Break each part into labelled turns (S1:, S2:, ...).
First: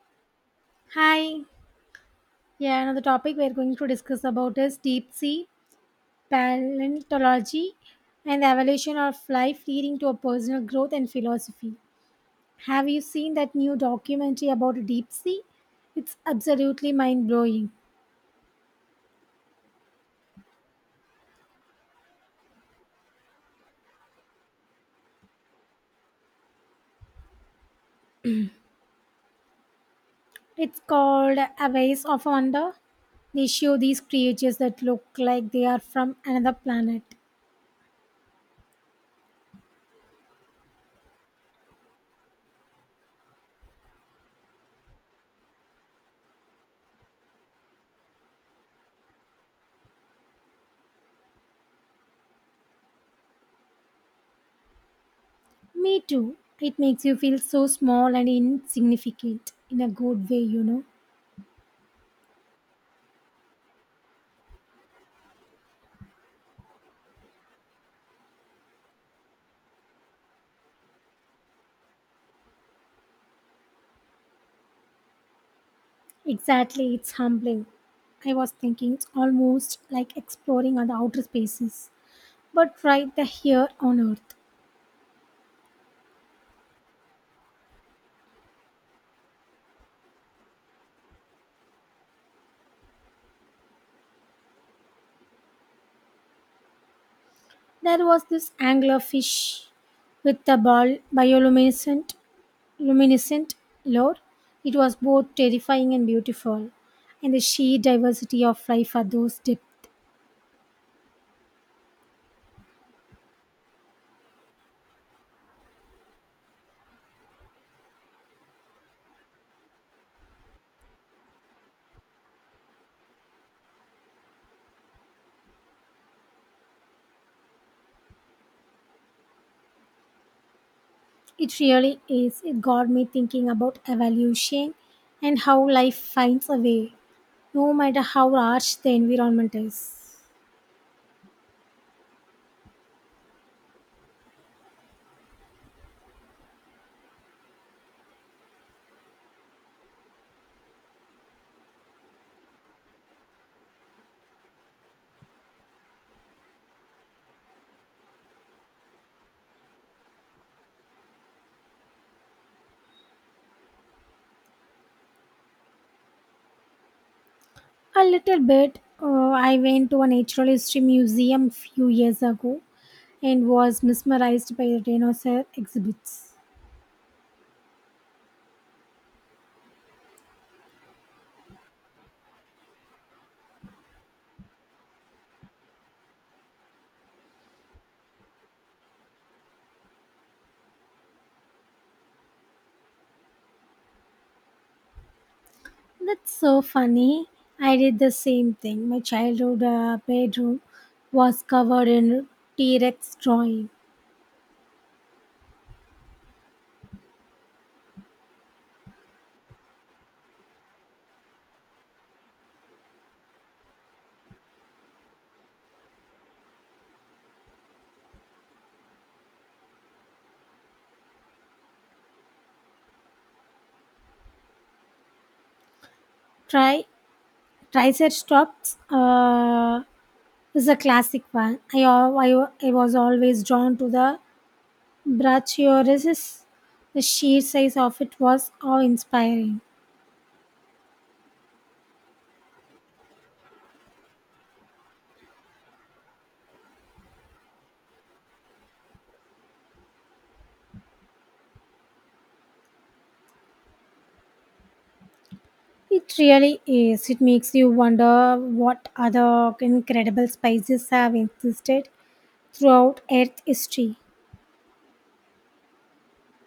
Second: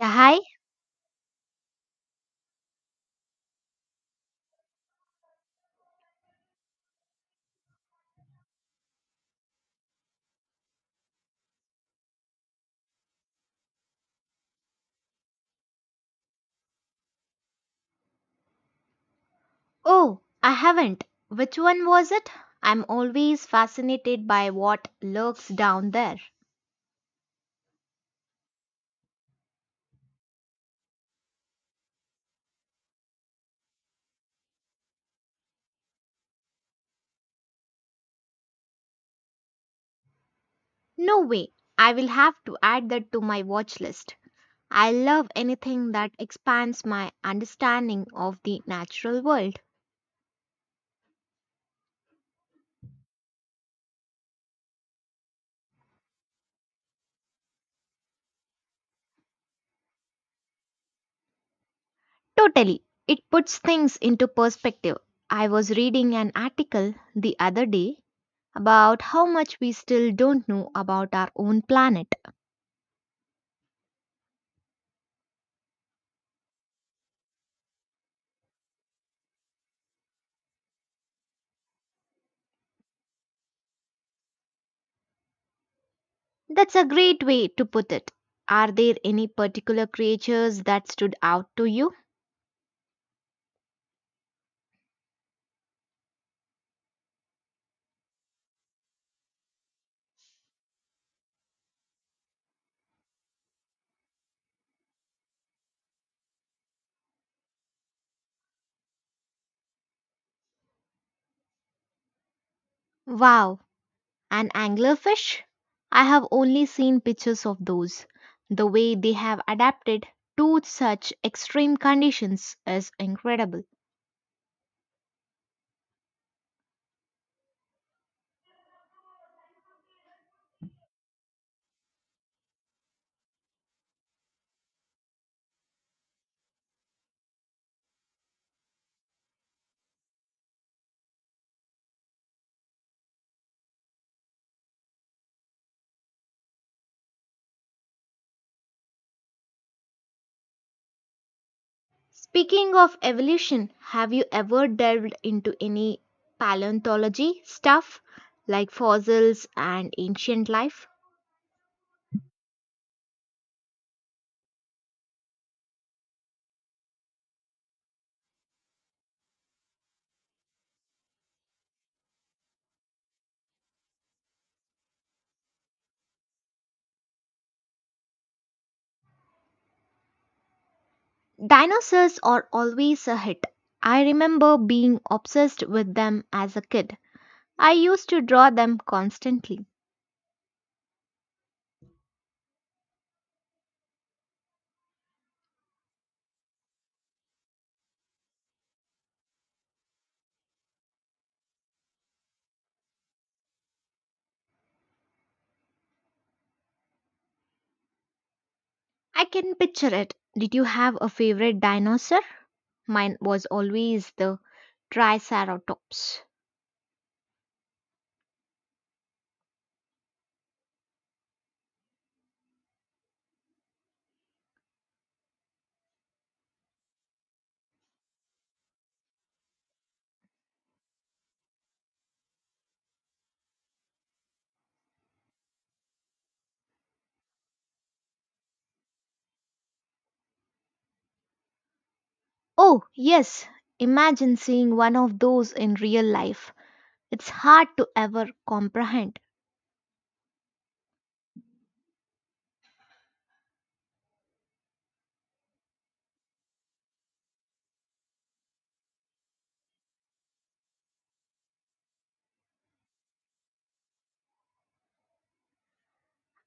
S1: Yeah, hi.
S2: Hi. Yeah, another topic we're going to discuss about is deep sea paleontology and the evolution of life leading to a personal growth and philosophy. Have you seen that new documentary about deep sea? It's absolutely mind blowing.
S1: Oh, I haven't. Which one was it? I'm always fascinated by what lurks down there.
S2: It's called A Ways of Wonder. They show these creatures that look like they are from another planet.
S1: No way. I will have to add that to my watch list. I love anything that expands my understanding of the natural world.
S2: Me too. It makes you feel so small and insignificant in a good way.
S1: Totally. It puts things into perspective. I was reading an article the other day about how much we still don't know about our own planet.
S2: Exactly, it's humbling. I was thinking it's almost like exploring other outer spaces, but right there here on Earth.
S1: That's a great way to put it. Are there any particular creatures that stood out to you?
S2: There was this anglerfish with the ball bioluminescent luminescent lure. It was both terrifying and beautiful, and the sheer diversity of life at those depths.
S1: Wow, an anglerfish? I have only seen pictures of those. The way they have adapted to such extreme conditions is incredible.
S2: It really is. It got me thinking about evolution and how life finds a way, no matter how harsh the environment is.
S1: Speaking of evolution, have you ever delved into any paleontology stuff like fossils and ancient life?
S2: A little bit. I went to a natural history museum few years ago and was mesmerized by the dinosaur exhibits.
S1: Dinosaurs are always a hit. I remember being obsessed with them as a kid. I used to draw them constantly.
S2: That's so funny. I did the same thing. My childhood bedroom was covered in T Rex drawing.
S1: I can picture it. Did you have a favorite dinosaur? Mine was always the Triceratops.
S2: Tri- Triceratops is a classic one. I, al- I, wa- I was always drawn to the Brachiosaurus. The sheer size of it was awe inspiring.
S1: Oh, yes. Imagine seeing one of those in real life. It's hard to ever comprehend.
S2: It really is. It makes you wonder what other incredible spices have existed throughout Earth history,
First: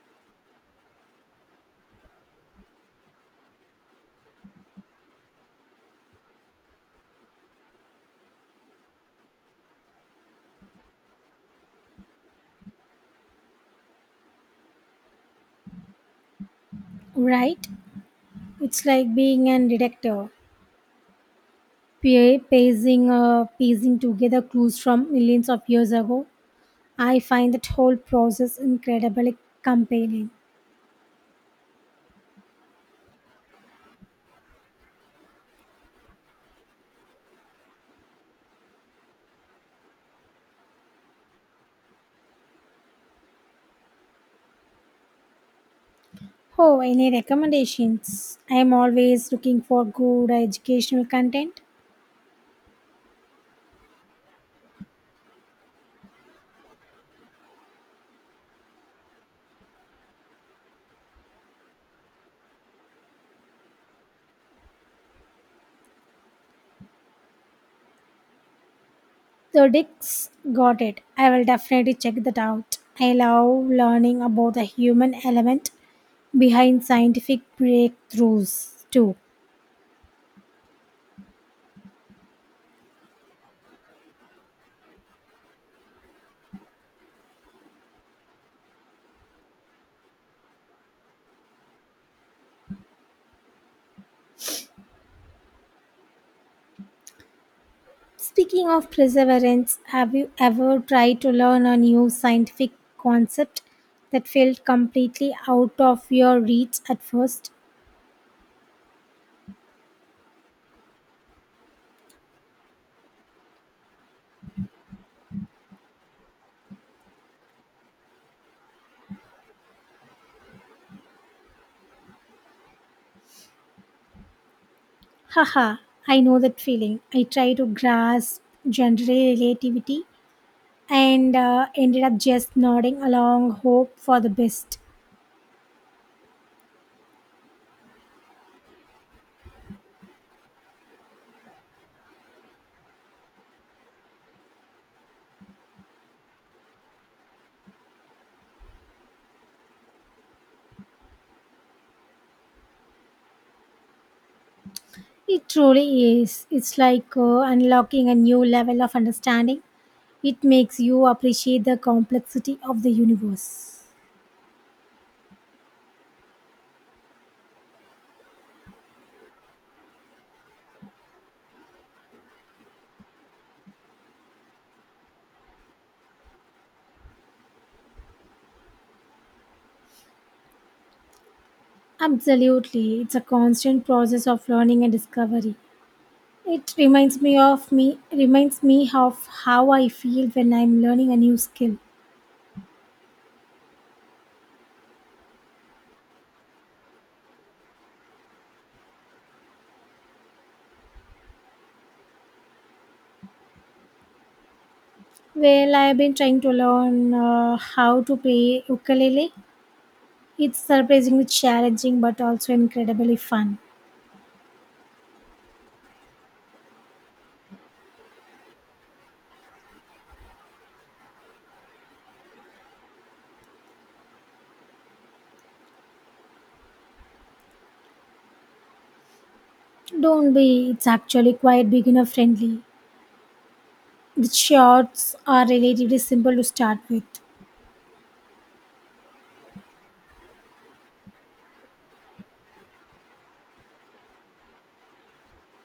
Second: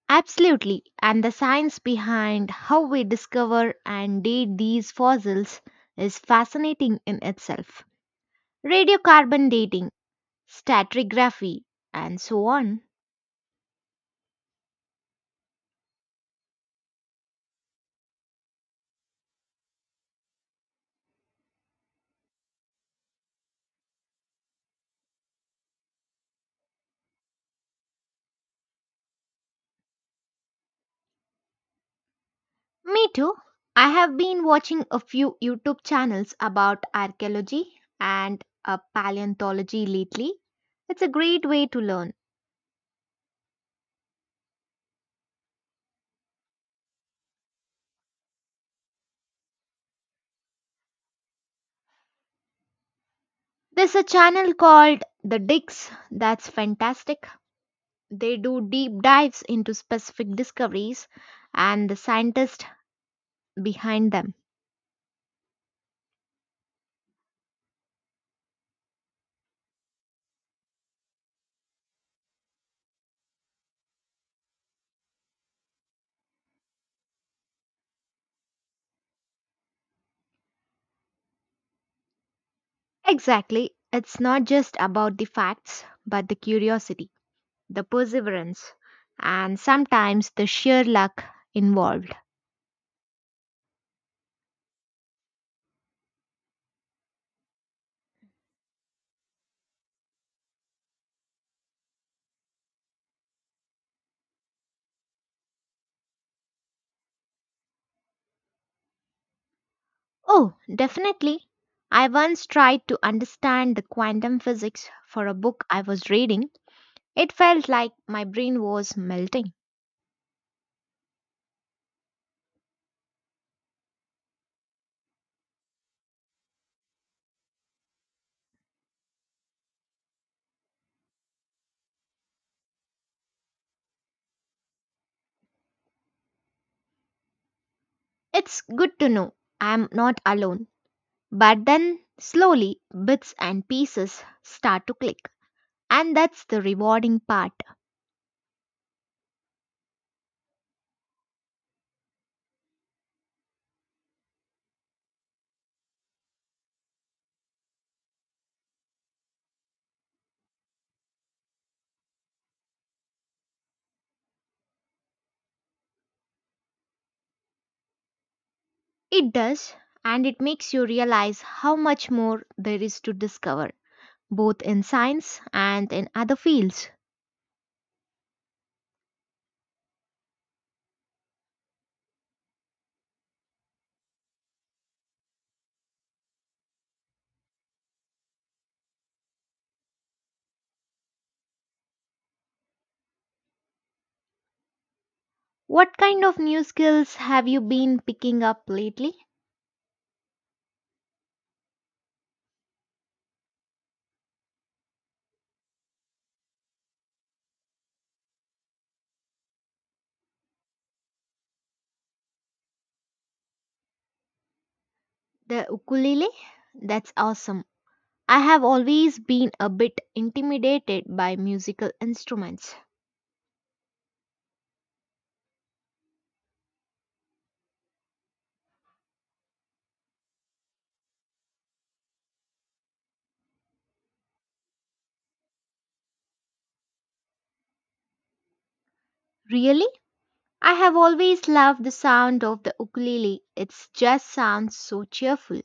S1: Absolutely. And the science behind how we discover and date these fossils is fascinating in itself. Radiocarbon dating, stratigraphy, and so on.
S2: right? It's like being a detective, piecing together clues from millions of years ago. I find that whole process incredibly compelling.
S1: Me too. I have been watching a few YouTube channels about archaeology and paleontology lately. It's a great way to learn.
S2: Oh, any recommendations? I am always looking for good educational content.
S1: There's a channel called The Dicks that's fantastic. They do deep dives into specific discoveries and the scientists behind them.
S2: So Dick's got it. I will definitely check that out. I love learning about the human element behind scientific breakthroughs too.
S1: Exactly. It's not just about the facts, but the curiosity, the perseverance, and sometimes the sheer luck involved.
S2: Speaking of perseverance, have you ever tried to learn a new scientific concept that felt completely out of your reach at first?
S1: Oh, definitely. I once tried to understand the quantum physics for a book I was reading. It felt like my brain was melting.
S2: Haha, I know that feeling. I tried to grasp general relativity and ended up just nodding along hope for the best.
S1: It's good to know I'm not alone. But then, slowly, bits and pieces start to click. And that's the rewarding part.
S2: It truly is. It's like unlocking a new level of understanding. It makes you appreciate the complexity of the universe.
S1: It does, and it makes you realize how much more there is to discover, both in science and in other fields.
S2: Absolutely. It's a constant process of learning and discovery. It reminds me of how I feel when I'm learning a new skill.
S1: What kind of new skills have you been picking up lately?
S2: Well, I've been trying to learn how to play ukulele. It's surprisingly challenging but also incredibly fun.
S1: The ukulele? That's awesome. I have always been a bit intimidated by musical instruments.
S2: Don't be, it's actually quite beginner friendly. The shorts are relatively simple to start with.
S1: Really? I have always loved the sound of the ukulele. It just sounds so cheerful.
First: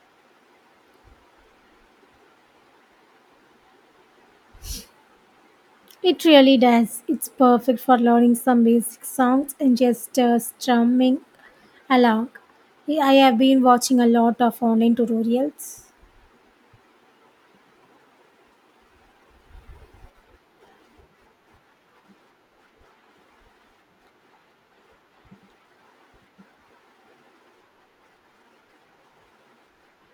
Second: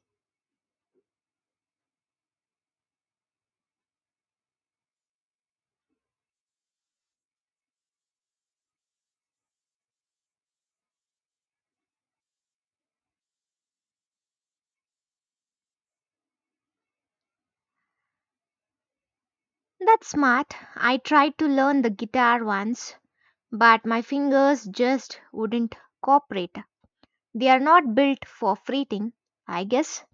S2: It really does. It's perfect for learning some basic songs and just strumming along. Yeah, I have been watching a lot of online tutorials.
S1: That's smart. I tried to learn the guitar once, but my fingers just wouldn't cooperate. They are not built for fretting, I guess.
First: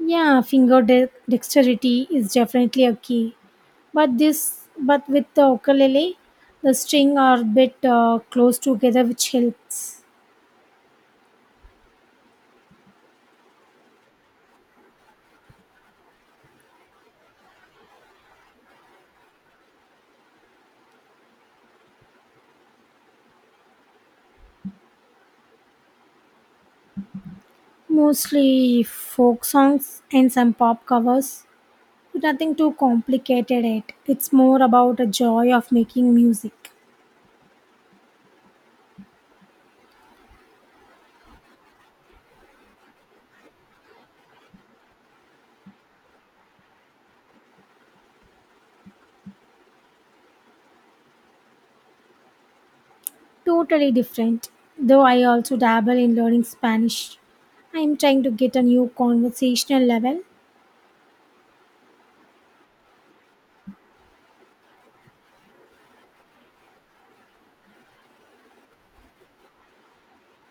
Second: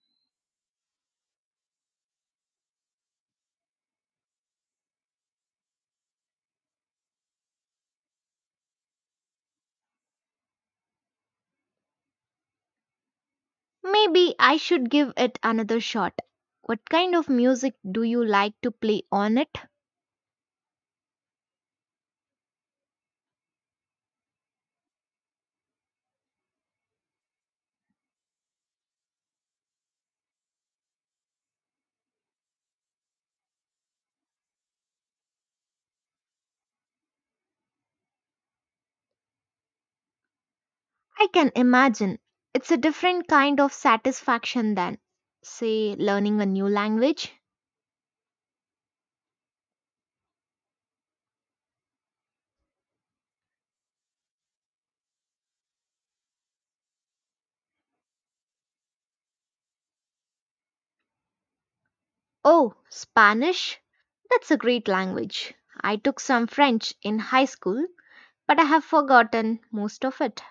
S2: Yeah, finger dexterity is definitely a key. But with the ukulele, the string are a bit close together, which helps.
S1: Maybe I should give it another shot. What kind of music do you like to play on it?
S2: Mostly folk songs and some pop covers, nothing too complicated. It's more about the joy of making music.
S1: I can imagine. It's a different kind of satisfaction than, say, learning a new language.
S2: Totally different, though I also dabble in learning Spanish. I'm trying to get a new conversational level.
S1: Oh, Spanish? That's a great language. I took some French in high school, but I have forgotten most of it.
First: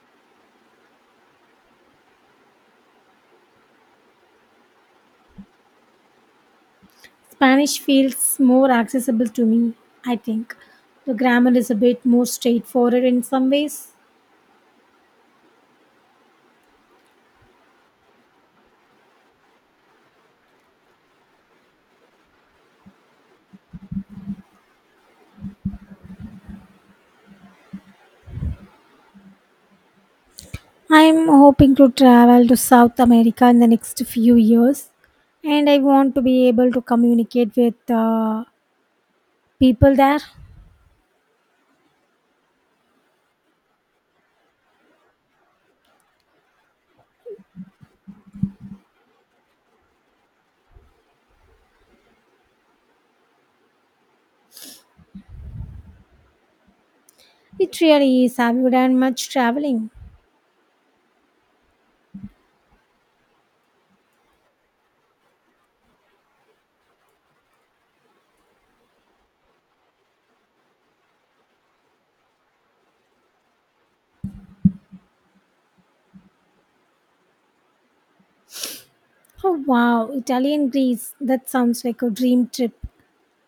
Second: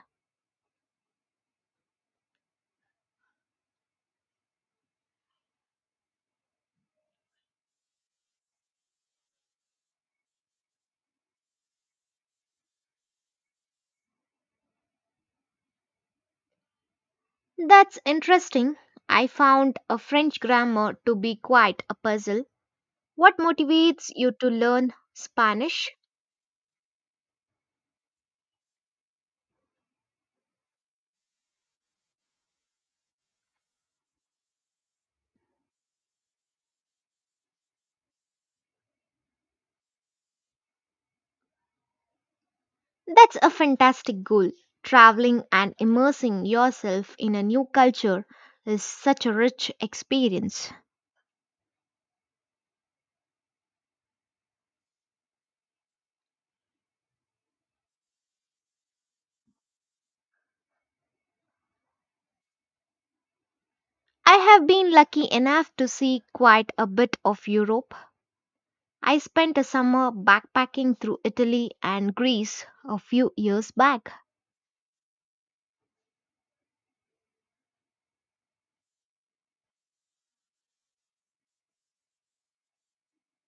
S2: Spanish feels more accessible to me, I think. The grammar is a bit more straightforward in some ways.
S1: That's interesting. I found a French grammar to be quite a puzzle. What motivates you to learn Spanish?
S2: I'm hoping to travel to South America in the next few years, and I want to be able to communicate with uh, people there.
S1: That's a fantastic goal. Traveling and immersing yourself in a new culture is such a rich experience.
S2: It really is. Have you done much traveling?
S1: I have been lucky enough to see quite a bit of Europe. I spent a summer backpacking through Italy and Greece a few years back.
S2: Oh wow, Italy and Greece. That sounds like a dream trip.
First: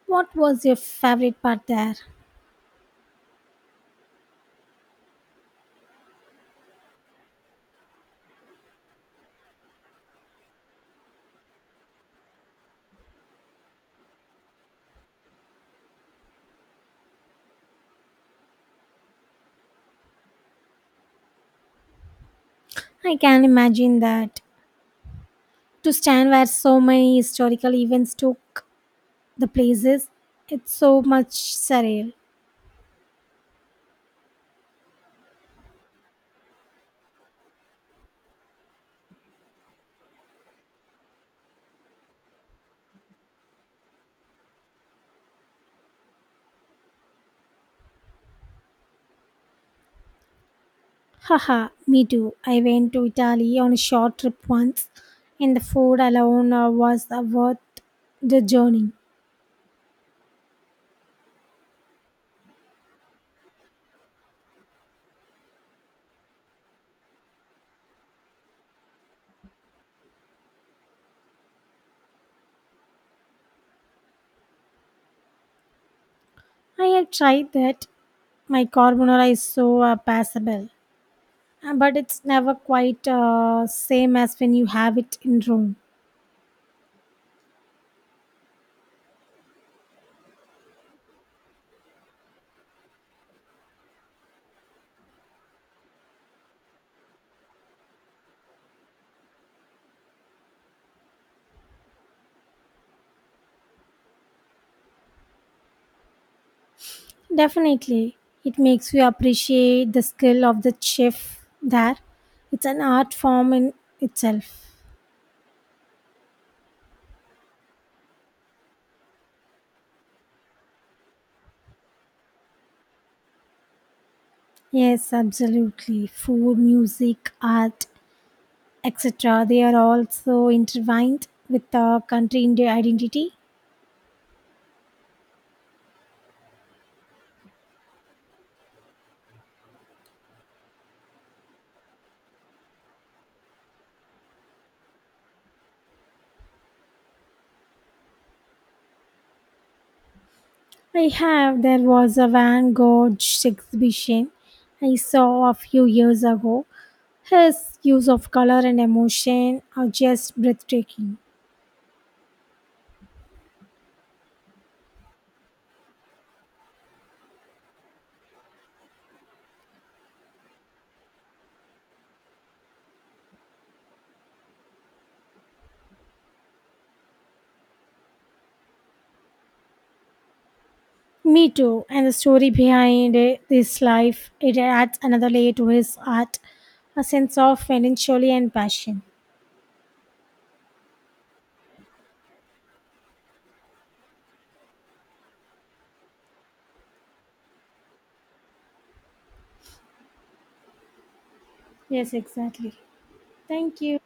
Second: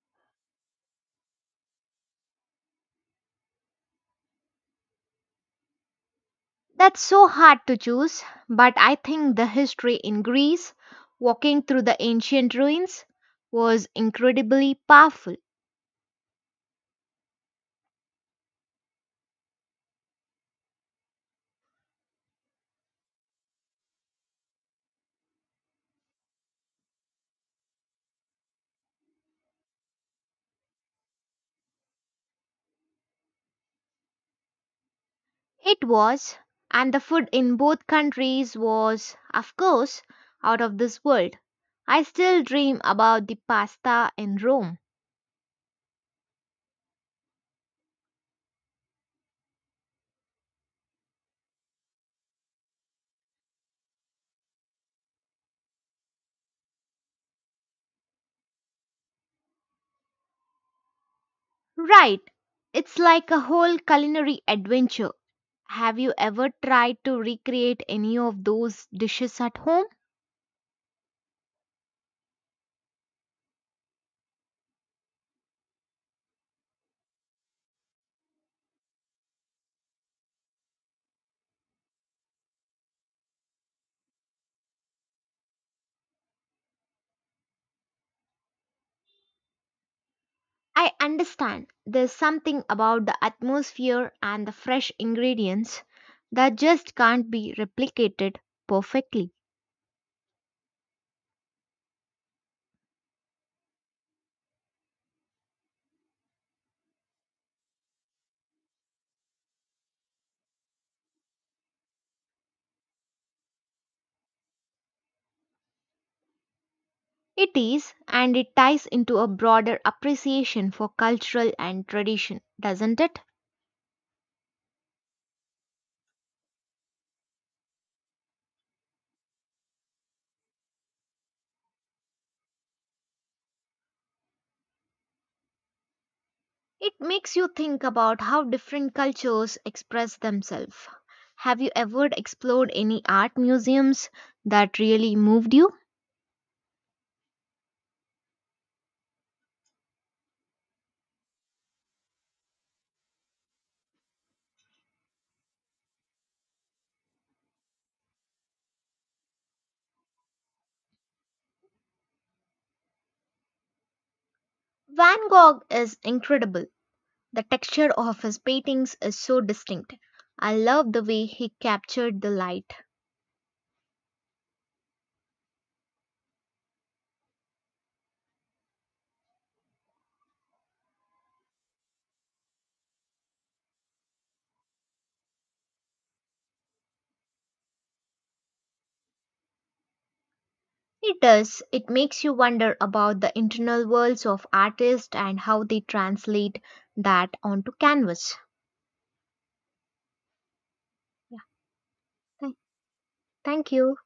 S2: What was your favorite part there?
S1: That's so hard to choose, but I think the history in Greece, walking through the ancient ruins, was incredibly powerful.
S2: I can imagine that. To stand where so many historical events took the places, it's so much surreal.
S1: It was, and the food in both countries was, of course, out of this world. I still dream about the pasta in Rome.
S2: Haha, me too. I went to Italy on a short trip once, and the food alone was worth the journey.
S1: Right, it's like a whole culinary adventure. Have you ever tried to recreate any of those dishes at home?
S2: I have tried that. My carbonara is so passable. But it's never quite same as when you have it in room.
S1: I understand there's something about the atmosphere and the fresh ingredients that just can't be replicated perfectly.
S2: Definitely. It makes you appreciate the skill of the chef there. It's an art form in itself.
S1: It is, and it ties into a broader appreciation for cultural and tradition, doesn't it?
S2: Yes, absolutely, food, music, art, etc. They are also intertwined with the country identity.
S1: It makes you think about how different cultures express themselves. Have you ever explored any art museums that really moved you?
S2: I have. There was a Van Gogh exhibition I saw a few years ago. His use of color and emotion are just breathtaking.
S1: Van Gogh is incredible. The texture of his paintings is so distinct. I love the way he captured the light.
S2: Me too. And the story behind it, this life, it adds another layer to his art, a sense of melancholy and passion.
S1: It does. It makes you wonder about the internal worlds of artists and how they translate that onto canvas. Yeah.
S2: Yes,
S1: Th-
S2: exactly.
S1: Thank
S2: Thank
S1: you.
S2: you.